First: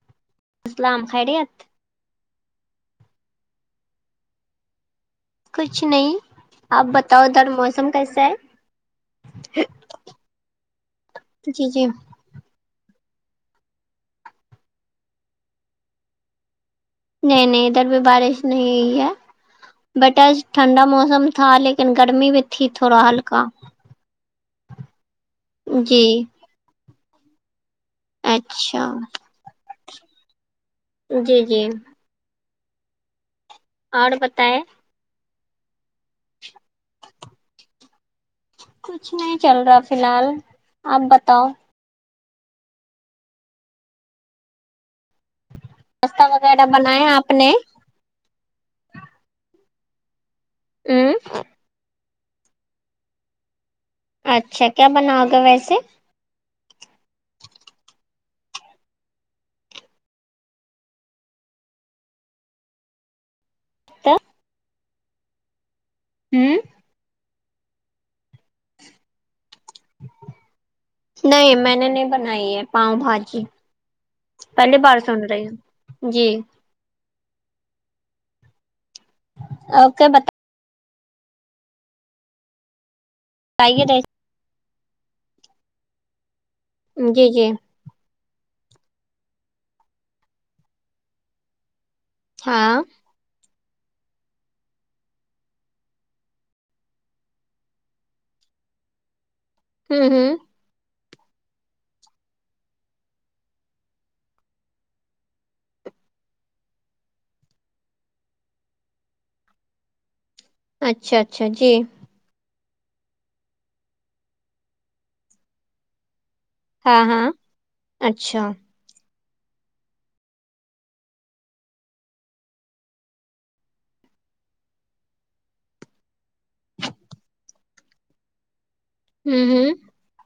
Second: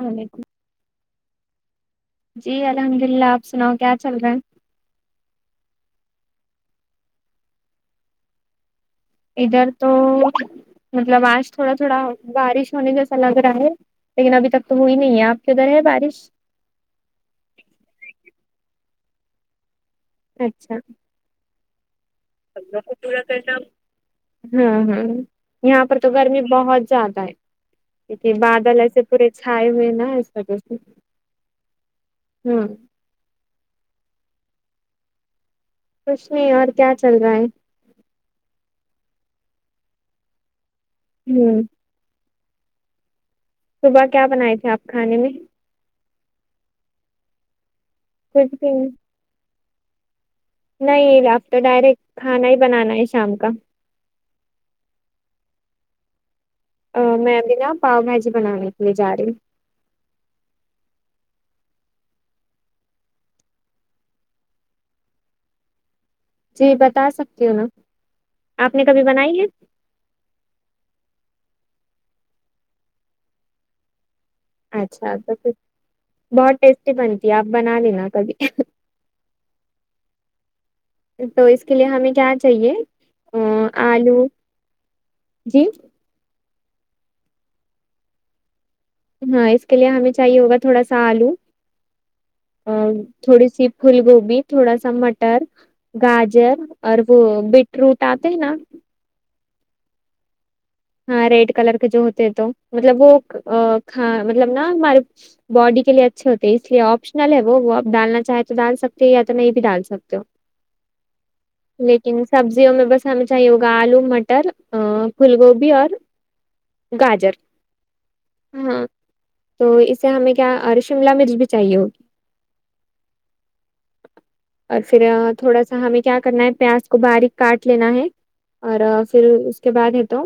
علیکم سلام خریت جی الحمد للہ آپ سناؤ کیا چل رہا ہے کچھ نہیں آپ بتاؤ ادھر موسم کیسا ہے ادھر تو مطلب آج جی تھوڑا جی تھوڑا بارش ہونے جیسا لگ رہا ہے لیکن ابھی تک تو ہوئی نہیں ہے آپ کے ادھر ہے بارش نہیں نہیں ادھر بھی بارش نہیں ہوئی ہے بٹ آج ٹھنڈا موسم تھا لیکن لیکن گرمی میں [unintelligible] ہ ہ یہاں پر جی تو گرمی بہت زیادہ ہے کیونکہ بادل اچھا ایسے پورے چھائے ہوئے نا اس وجہ سے جی جی ہوں اور بتائے کچھ نہیں اور کیا چل رہا ہے کچھ نہیں چل رہا فی الحال آپ بتاؤ ہوں صبح کیا بنائے تھے آپ کھانے میں ناستہ وغیرہ بنایا آپ نے [unintelligible] بھی ہ نہیں اب تو ڈائریکٹ کھانا ہی بنانا ہے شام کا اچھا کیا بناؤگے ویسے میں ابھی نا پاؤ بھاجی بنانے کے لیے جا رہی ہوں تو ہ جی بتا سکتی ہو نا آپ نے کبھی بنائی ہے نہیں میں نے نہیں بنائی ہے پاؤ بھاجی پہلی بار اچھا سن تو رہی پھر ہو جی بہت ٹیسٹی بنتی ہے آپ بنا لینا کبھی اوکے بتا تو اس کے لیے ہمیں کیا چاہیے بتائیے ریسیپی۔ آلو جی جی جی ہاں اس کے لیے ہمیں چاہیے ہوگا تھوڑا سا آلو آ، ہاں تھوڑی سی پھول گوبھی تھوڑا سا مٹر گاجر اور وہ بیٹروٹ آتے ہے نا ہوں ہوں ہاں ریڈ کلر کے جو ہوتے ہیں تو مطلب وہ کھا مطلب نا ہمارے باڈی کے لیے اچھے ہوتے ہیں اس لیے آپشنل ہے وہ وہ اب ڈالنا چاہے تو ڈال سکتے یا تو نہیں بھی ڈال سکتے ہو اچھا اچھا جی ان سبزیوں میں بس ہمیں چاہیے ہوگا آلو مٹر پھول گوبھی اور ہاں ہاں گاجر اچھا ہاں تو اسے ہمیں کیا اور شملہ مرچ بھی چاہیے ہوگی اور پھر تھوڑا سا ہمیں کیا کرنا ہے پیاز کو باریک کاٹ لینا ہے اور پھر ہوں اس کے ہوں بعد ہے تو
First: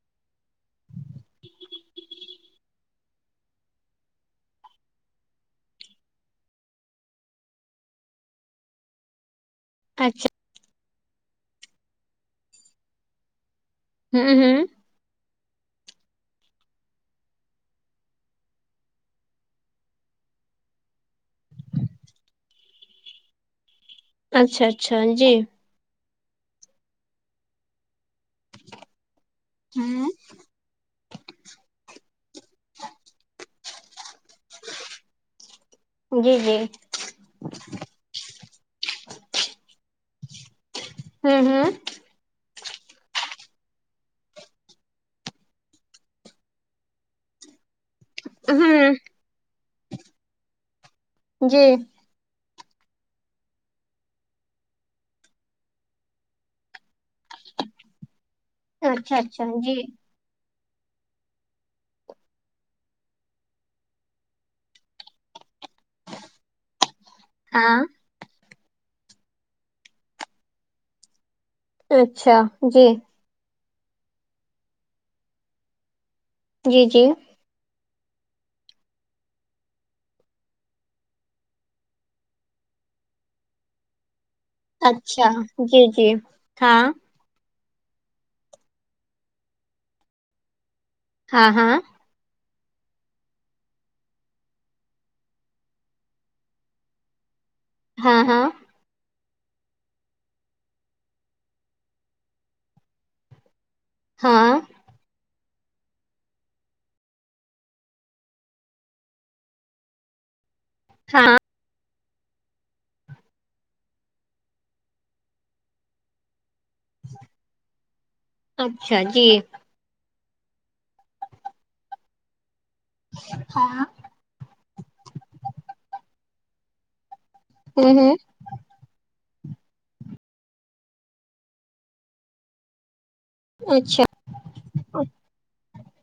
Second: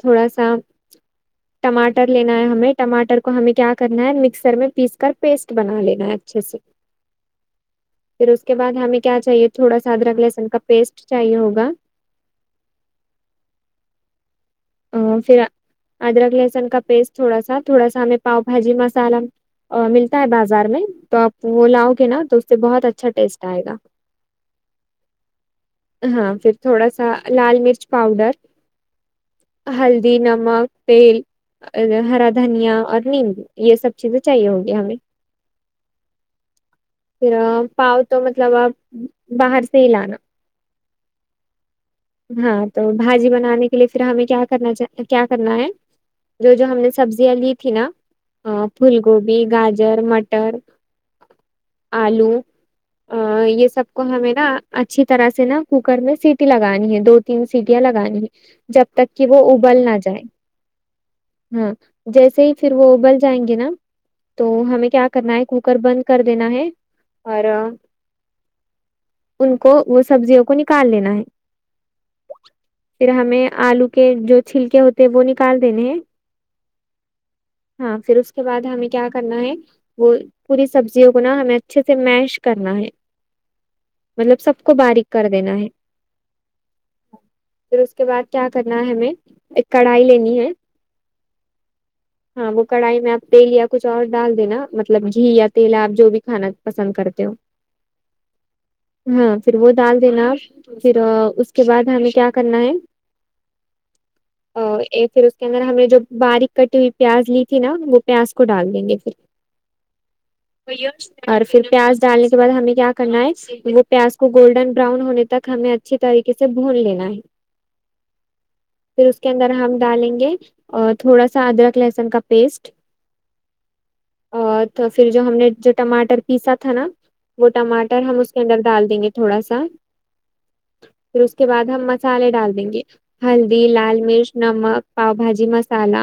تھوڑا سا ٹماٹر لینا ہے ہمیں ٹماٹر کو ہمیں کیا کرنا ہے مکسر میں پیس کر پیسٹ بنا لینا ہے اچھے سے پھر اس کے بعد ہمیں کیا چاہیے تھوڑا سا ادرک اچھا لہسن کا پیسٹ چاہیے ہوگا ہوں ہوں ا پھر ادرک لہسن کا پیسٹ تھوڑا سا تھوڑا سا ہمیں پاؤ بھاجی مسالہ ملتا ہے بازار میں تو آپ وہ لاؤ گے نا تو اس سے بہت اچھا ٹیسٹ آئے گا اچھا اچھا جی ہاں پھر تھوڑا سا لال مرچ پاؤڈر ہوں ہلدی نمک تیل ہرا دھنیا اور نیمبو یہ سب چیزیں چاہیے ہوگی ہمیں جی جی پھر پاؤ تو مطلب آپ باہر سے ہی لانا ہوں ہوں ہاں تو بھاجی بنانے لیے پھر ہمیں کیا کرنا کیا کرنا ہے جو جو ہم نے سبزیاں لی تھی نا ہاں پھول ہوں گوبھی گاجر مٹر جی آلو یہ سب کو ہمیں نا اچھی طرح سے نا کوکر میں سیٹی لگانی ہے دو تین سیٹیاں لگانی ہے جب تک اچھا کہ وہ اچھا جی ابل نہ جائے ہاں جیسے ہی پھر وہ ابل جائیں گے نا تو ہمیں کیا کرنا ہے کوکر بند کر دینا ہے اور ہاں ان کو وہ سبزیوں کو نکال لینا ہے اچھا جی پھر ہمیں آلو کے جو چھلکے ہوتے وہ نکال دینے ہیں جی جی ہاں پھر اس کے بعد ہمیں کیا کرنا ہے وہ پوری سبزیوں کو نا ہمیں اچھے سے میش کرنا ہے مطلب سب کو باریک کر اچھا دینا ہے جی جی ہاں پھر اس کے بعد کیا کرنا ہے ہمیں ایک کڑھائی لینی ہے ہاں ہاں ہاں وہ کڑھائی میں آپ تیل یا کچھ اور ڈال دینا مطلب گھی یا تیل ہے آپ جو بھی کھانا پسند کرتے ہو ہاں ہاں ہاں پھر وہ ڈال دینا پھر اس کے بعد ہمیں کیا کرنا ہے ہاں پھر اس کے اندر ہم نے جو باریک کٹی ہوئی پیاز لی تھی نا وہ پیاز کو ڈال دیں گے پھر ہاں اور پھر پیاز ڈالنے کے بعد ہمیں کیا کرنا ہے وہ پیاز کو گولڈن براؤن ہونے تک ہمیں اچھی طریقے سے بھون لینا ہے اچھا پھر اس جی کے اندر ہم ڈالیں گے اور تھوڑا سا ادرک لہسن کا پیسٹ ہاں اور تو پھر جو ہم نے جو ٹماٹر پیسا تھا نا وہ ہوں ٹماٹر ہوں ہم اس کے اندر ڈال دیں گے تھوڑا سا پھر اس کے بعد ہم مسالے ڈال دیں گے ہلدی لال اچھا مرچ نمک پاؤ بھاجی مسال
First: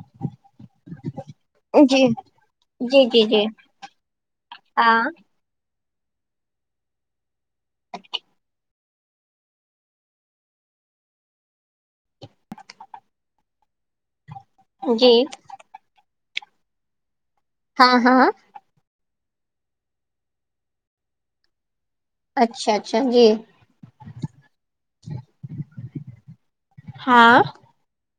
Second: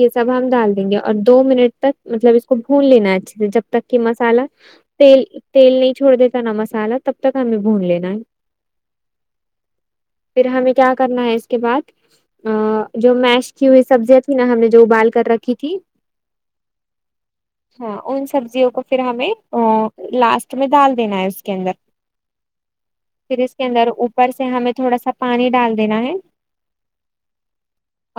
یہ سب ہم ڈال دیں گے اور دو منٹ جی تک مطلب اس کو بھون جی لینا ہے جی اچھے جی سے جب تک کہ مسالا ہاں تیل نہیں چھوڑ دیتا نا مسالا تب تک ہمیں بھون لینا ہے پھر ہمیں کیا کرنا ہے اس کے بعد جو میش کی ہوئی سبزیاں تھھی نا ہم نے ابال جی کر رکھی تھی ہاں ان سبزیوں کو پھر ہمیں لاسٹ میں ڈال دینا ہے اس کے اندر اچھا اچھا جی پھر اس کے اندر اوپر سے ہمیں تھوڑا سا پانی ڈال دینا ہے ہاں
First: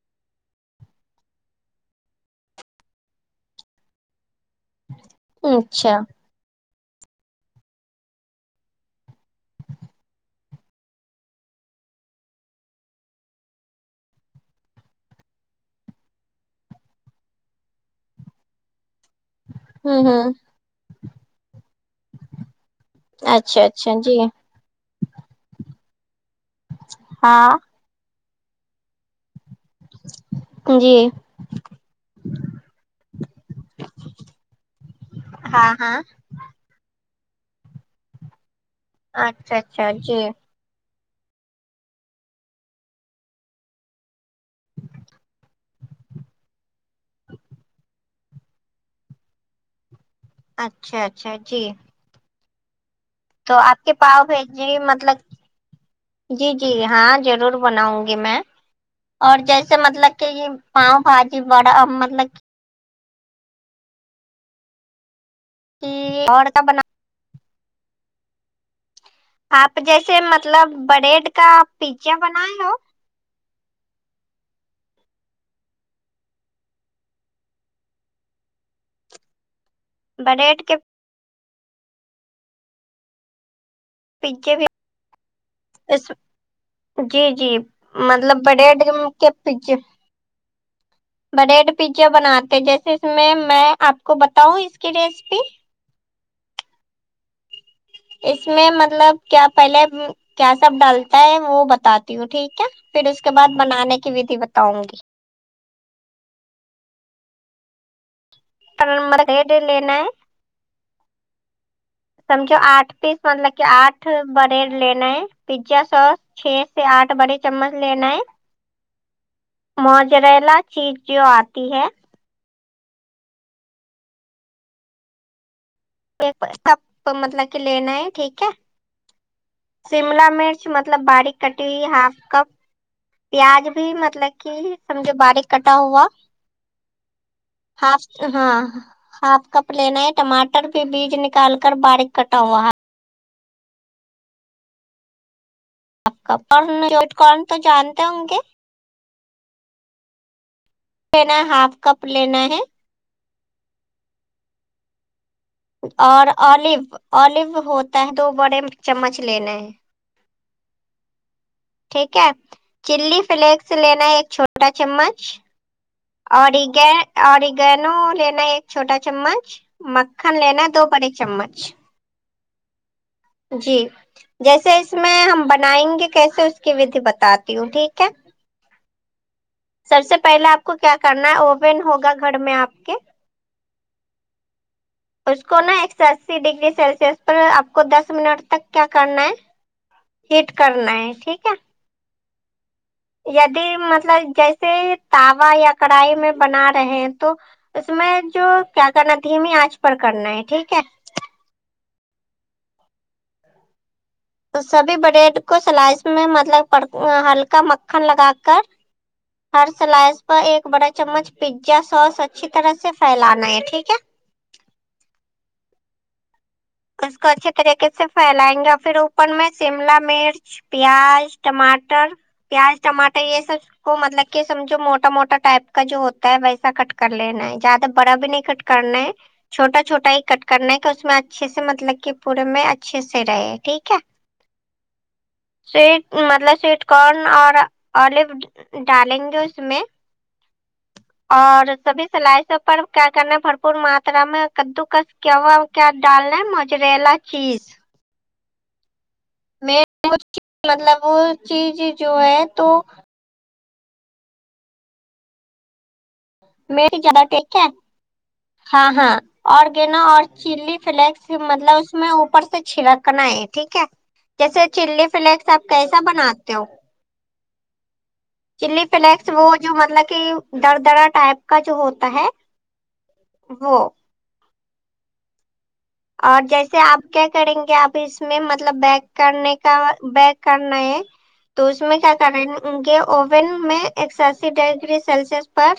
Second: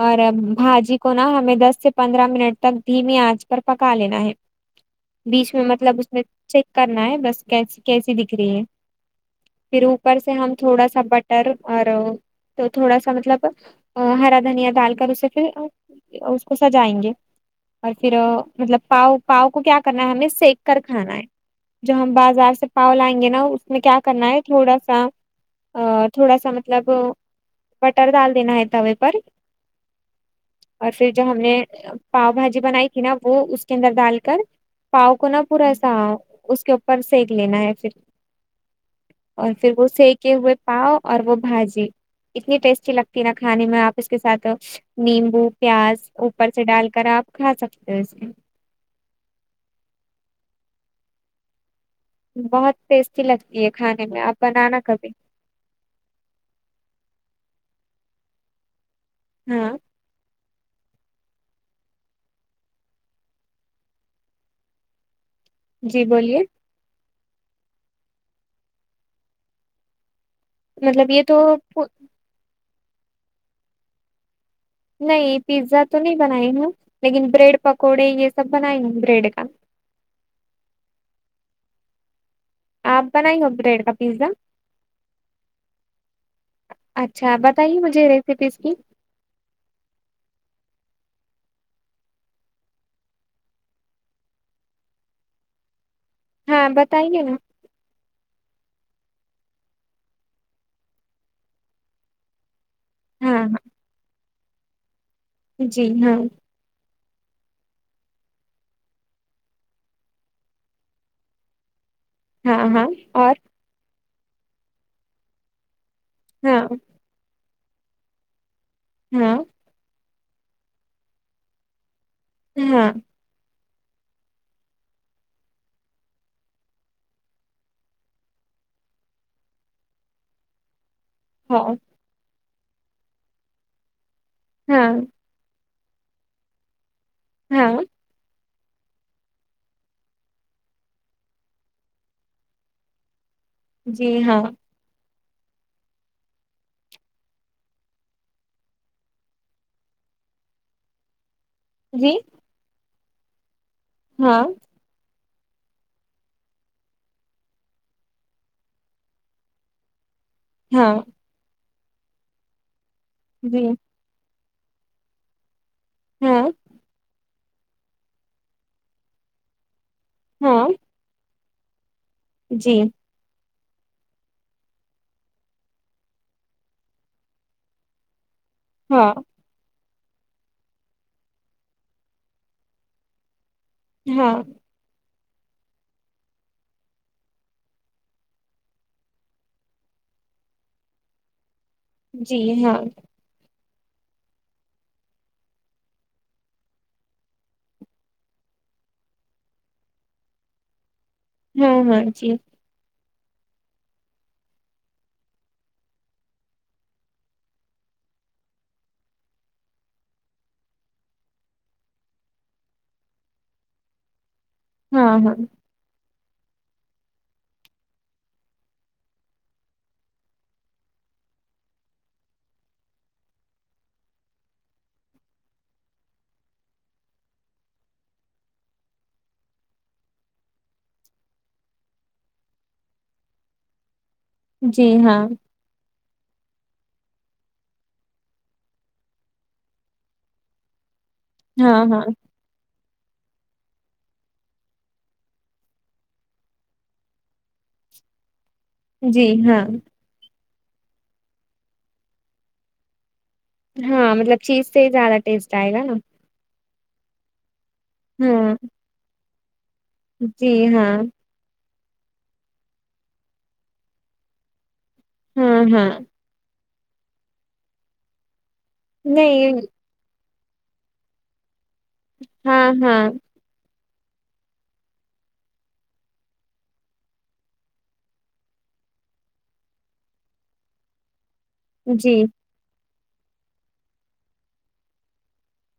اور بھاجی کو نہا ہمیں دس سے پندرہ منٹ تک دھیمی آنچ پر پکا لینا ہے بیچ میں اچھا مطلب اس میں چیک کرنا ہے بس کیسی کیسی دکھ رہی ہے پھر اوپر سے ہم تھوڑا سا بٹ ر اور تو تھوڑا سا مطلب ہرا دھنیا ڈال کر اسے پھر اس کو سجائیں گے اور پھر مطلب پاؤ پاؤ کو کیا ہوں کرنا ہے ہمیں ہوں سک کر کھانا ہے جو ہم بازار سے پاؤ لئیں گے نا اس اچھا میں اچھا کیا جی کرنا ہے تھوڑا سا تھوڑا سا مطلب ہاں بٹر ڈال دینا ہے توے پر جی اور پھر جو ہم نے پاؤ بھاجی بنائی تھی نا وہ اس کے اندر ڈال کر پاؤ کو نا ہاں پورا سا ہاں اس کے اوپر سک لینا ہے پھر اور اچھا پھر وہ اچھا جی سکے ہوئے پاؤ اور وہ بھاجی اتنی ٹیسٹی لگتی نا کھانے میں آپ اس کے ساتھ نیمبو پیاز اوپر سے ڈال کر آپ کھا سکتے ہو اس میں اچھا اچھا جی بہت ٹیسٹی تو لگتی ہے آپ کے کھانے میں پاؤ اب بنانا بھیجی کبھی مطلب جی جی ہاں ضرور بناؤں گی میں اور ہاں جیسے مطلب کہ یہ پاؤ بھاجی بڑا مطلب جی کہ بولیے اور کا بنا آپ جیسے مطلب مطلب یہ بریڈ تو کا پیزا بنائے ہو نہیں پیزا تو نہیں بنائی ہوں لیکن بریڈ پکوڑے یہ سب بنائی ہوں بریڈ کا بریڈ کے اپ بنائی ہو بریڈ اپگریڈ پچھے بھی اس جی اچھا جی بتائیے مجھے مطلب ریسیپیز بڑے کی اڈ کے پے بریڈ پیزا بناتے جیسے اس میں میں آپ کو بتاؤں اس کی ریسیپی ہاں بتائیے نا اس میں مطلب کیا پہلے کیا سب ڈالتا ہے وہ بتاتی ہوں ٹھیک ہے پھر اس کے ہاں بعد بنانے کی ودھی بتاؤں گی جی ہاں مرڈ لینا ہے سمجھو ہاں ہاں آٹھ پیس اور مطلب آٹھ بڑے لینا ہے پیزا سوس ہاں چھ سے آٹھ بڑے چمچ لینا ہے ہاں موجریلا چیز جو آتی ہے ہاں ہاں پ کا مطلب کہ لینا ہے ٹھیک ہے شملا مرچ مطلب باریک کٹی ہاں ہوئی ہاف کپ پیاز بھی مطلب کہ ہاں سمجھو باریک کٹا ہوا ہاں آپ ہاں آپ کپ لینا ہے ٹماٹر کے بیج نکال کر باریک کٹا ہوا ہے جی ہاں آپ کا پرنا جوٹ کرن تو جانتے ہوں گے لینا ہاف کپ جی لینا ہے ہاں اور اولیو اولیو ہوتا ہے دو بڑے چمچ لینے ہیں ہاں ٹھیک ہے چلی جی فلیکس لینا ہے ایک چھوٹا چمچ ہاں اورگ اوریگینو لینا ہے ایک چھوٹا چمچ مکھن لینا ہاں دو بڑے چمچ جی جی جیسے اس میں ہم بنائیں گے کیسے اس کی ویدہی بتاتی ہوں ٹھیک ہے ہاں سب سے پہلا آپ کو کیا کرنا ہے اوون ہوگا گھر میں آپ کے ہاں اس کو نا ایک سو اسی ڈگری سیلسس پر آپ کو دس منٹ تک کیا کرنا ہے ہیٹ کرنا ہے ٹھیک ہے جی ہاں یدی مطلب جیسے توا یا کڑھائی میں بنا رہے ہیں تو اس میں جو کیا کرنا دھیمی آنچ پر کرنا ہے ٹھیک ہے ہاں ہاں جی سبھی بریڈ کو سلائس میں مطلب ہلکا مکھن لگا کر ہر سلائس پر ایک بڑا چمچ پیتزا سوس اچھی طرح سے پھیلانا ہے ٹھیک ہے ہاں ہاں اس کو اچھے طریقے سے پھیلائیں گے پھر اوپر میں شملہ مرچ پیاز ٹماٹر پیاز ٹماٹر یہ سب کو مطلب کہ سمجھو موٹا موٹا ٹائپ کا جو ہوتا ہے ویسا کٹ کر لینا ہے زیادہ بڑا بھی نہیں کٹ کرنے چھوٹا چھوٹا ہی کٹ کرنے کہ اس میں اچھے سے مطلب کہ پورے میں اچھے سے رہے ٹھیک ہے جی ہاں سویٹ مطلب سویٹ کارن اور اولیو ڈالیں گے اس میں اور ہاں سبھی ہاں سلائیسوں پر کیا کرنا بھرپور ماترا میں کدوکس کیا ہوا ڈالنا موجریلا چیز جی ہاں م مطلب وہ چیز جو ہے تو ہاں مطلب چیز سے ہی زیادہ ٹیسٹ آئے گا نا میادہ ٹھیک ہے ہاں ہاں اوررگین اور جی چلی ہاں فلیکس مطلب اس میں اوپر سے چھینکنا ہے ٹھیک ہے جیسے چلی فلیکس ہاں آپ ہاں کیسا بناتے ہو چلی فلیکس وہ نہیں جو مطلب کہ در درا ٹائپ کا جو ہوتا ہے ہاں ہاں وہ اور جیسے آپ کیا کریں گے اب اس میں مطلب بیک کرنے کا بیک کرنا ہے تو اس میں کیا جی کریں ان کے اوون میں ایک سوی ڈگری سیلسس پر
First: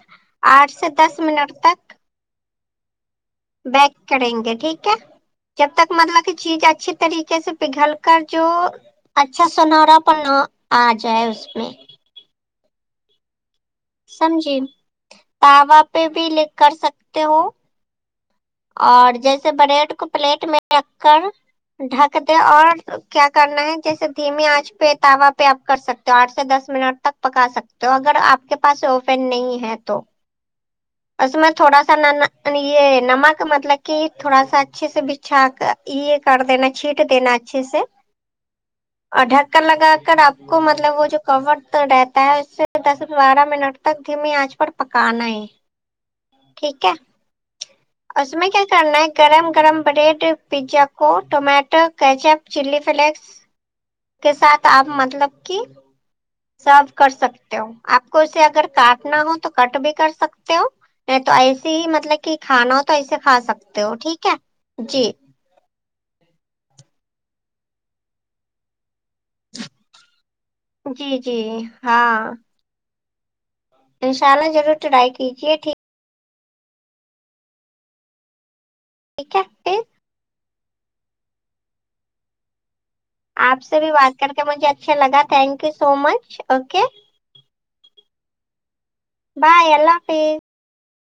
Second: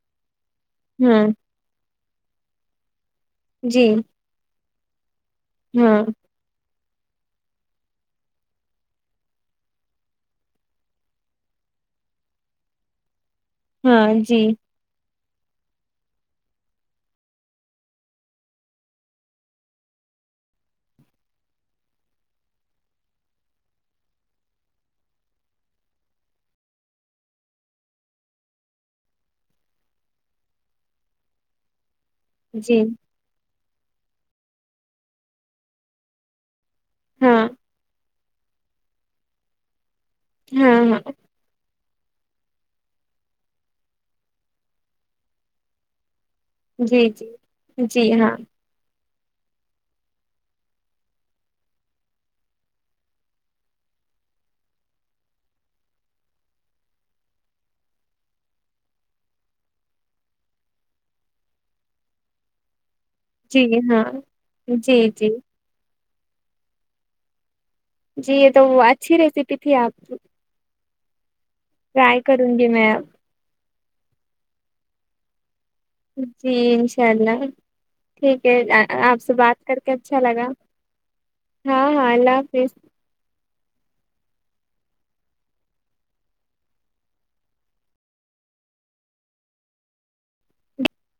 آٹ سے دس ہاں منٹ تک جی بیک کریں گے ٹھیک ہے جب تک ہاں مطلب کی چیز اچھی طریقے سے پگھل کر جو اچھا سنہرا پن آ جائے اس میں ہاں جی سمجھی تاوا پہ بھی لے کر سکتے ہو اور جیسے بریڈ کو پلیٹ میں رکھ کر ڈھک دے اور کیا کرنا ہے جیسے دھیمی آنچ پہ تاوا پہ آپ کر سکتے ہو آٹھ سے دس منٹ تک پکا سکتے ہو اگر آپ کے پاس اوین نہیں ہے تو اس میں تھوڑا سا ن ن جی یہ نمک مطلب کہ تھوڑا سا اچھے سے بچھا کر یہ کر دینا چھیٹ دینا ہاں اچھے سے اور ڈھکن لگا کر آپ کو ہاں مطلب وہ ہاں جو کور تو رہتا ہے اس سے دس بارہ منٹ تک دھیمی آنچ پر پکانا ہے ٹھیک ہے جی جی جی اس ہاں میں کیا کرنا ہے گرم گرم بریڈ پیزا کو ٹومیٹو کیچپ چلی فلیکس کے ساتھ آپ مطلب کی سرو کرسکتے ہو آپ کو اسے اگر کاٹنا ہو تو کٹ بھی کر سکتے ہو تو ایسے ہی مطلب کہ کھانا ہو تو ایسے کھا جی سکتے ہو ہاں ٹھیک ہے جی جی یہ تو اچھی ریسیپی تھی آپ کی جی جی امم ٹرائی کروں گی میں انشاء اللہ ضرور ٹرائی کیجیے ٹھیک جی انشاء اللہ ٹھیک ہے آپ سے ٹھیک ہے بات پھر کرکے اچھا لگا ہاں ہاں اللہ حافظ آپ سے بھی بات کرکے مجھے اچھا لگا thank you so much okay bye اللہ حافظ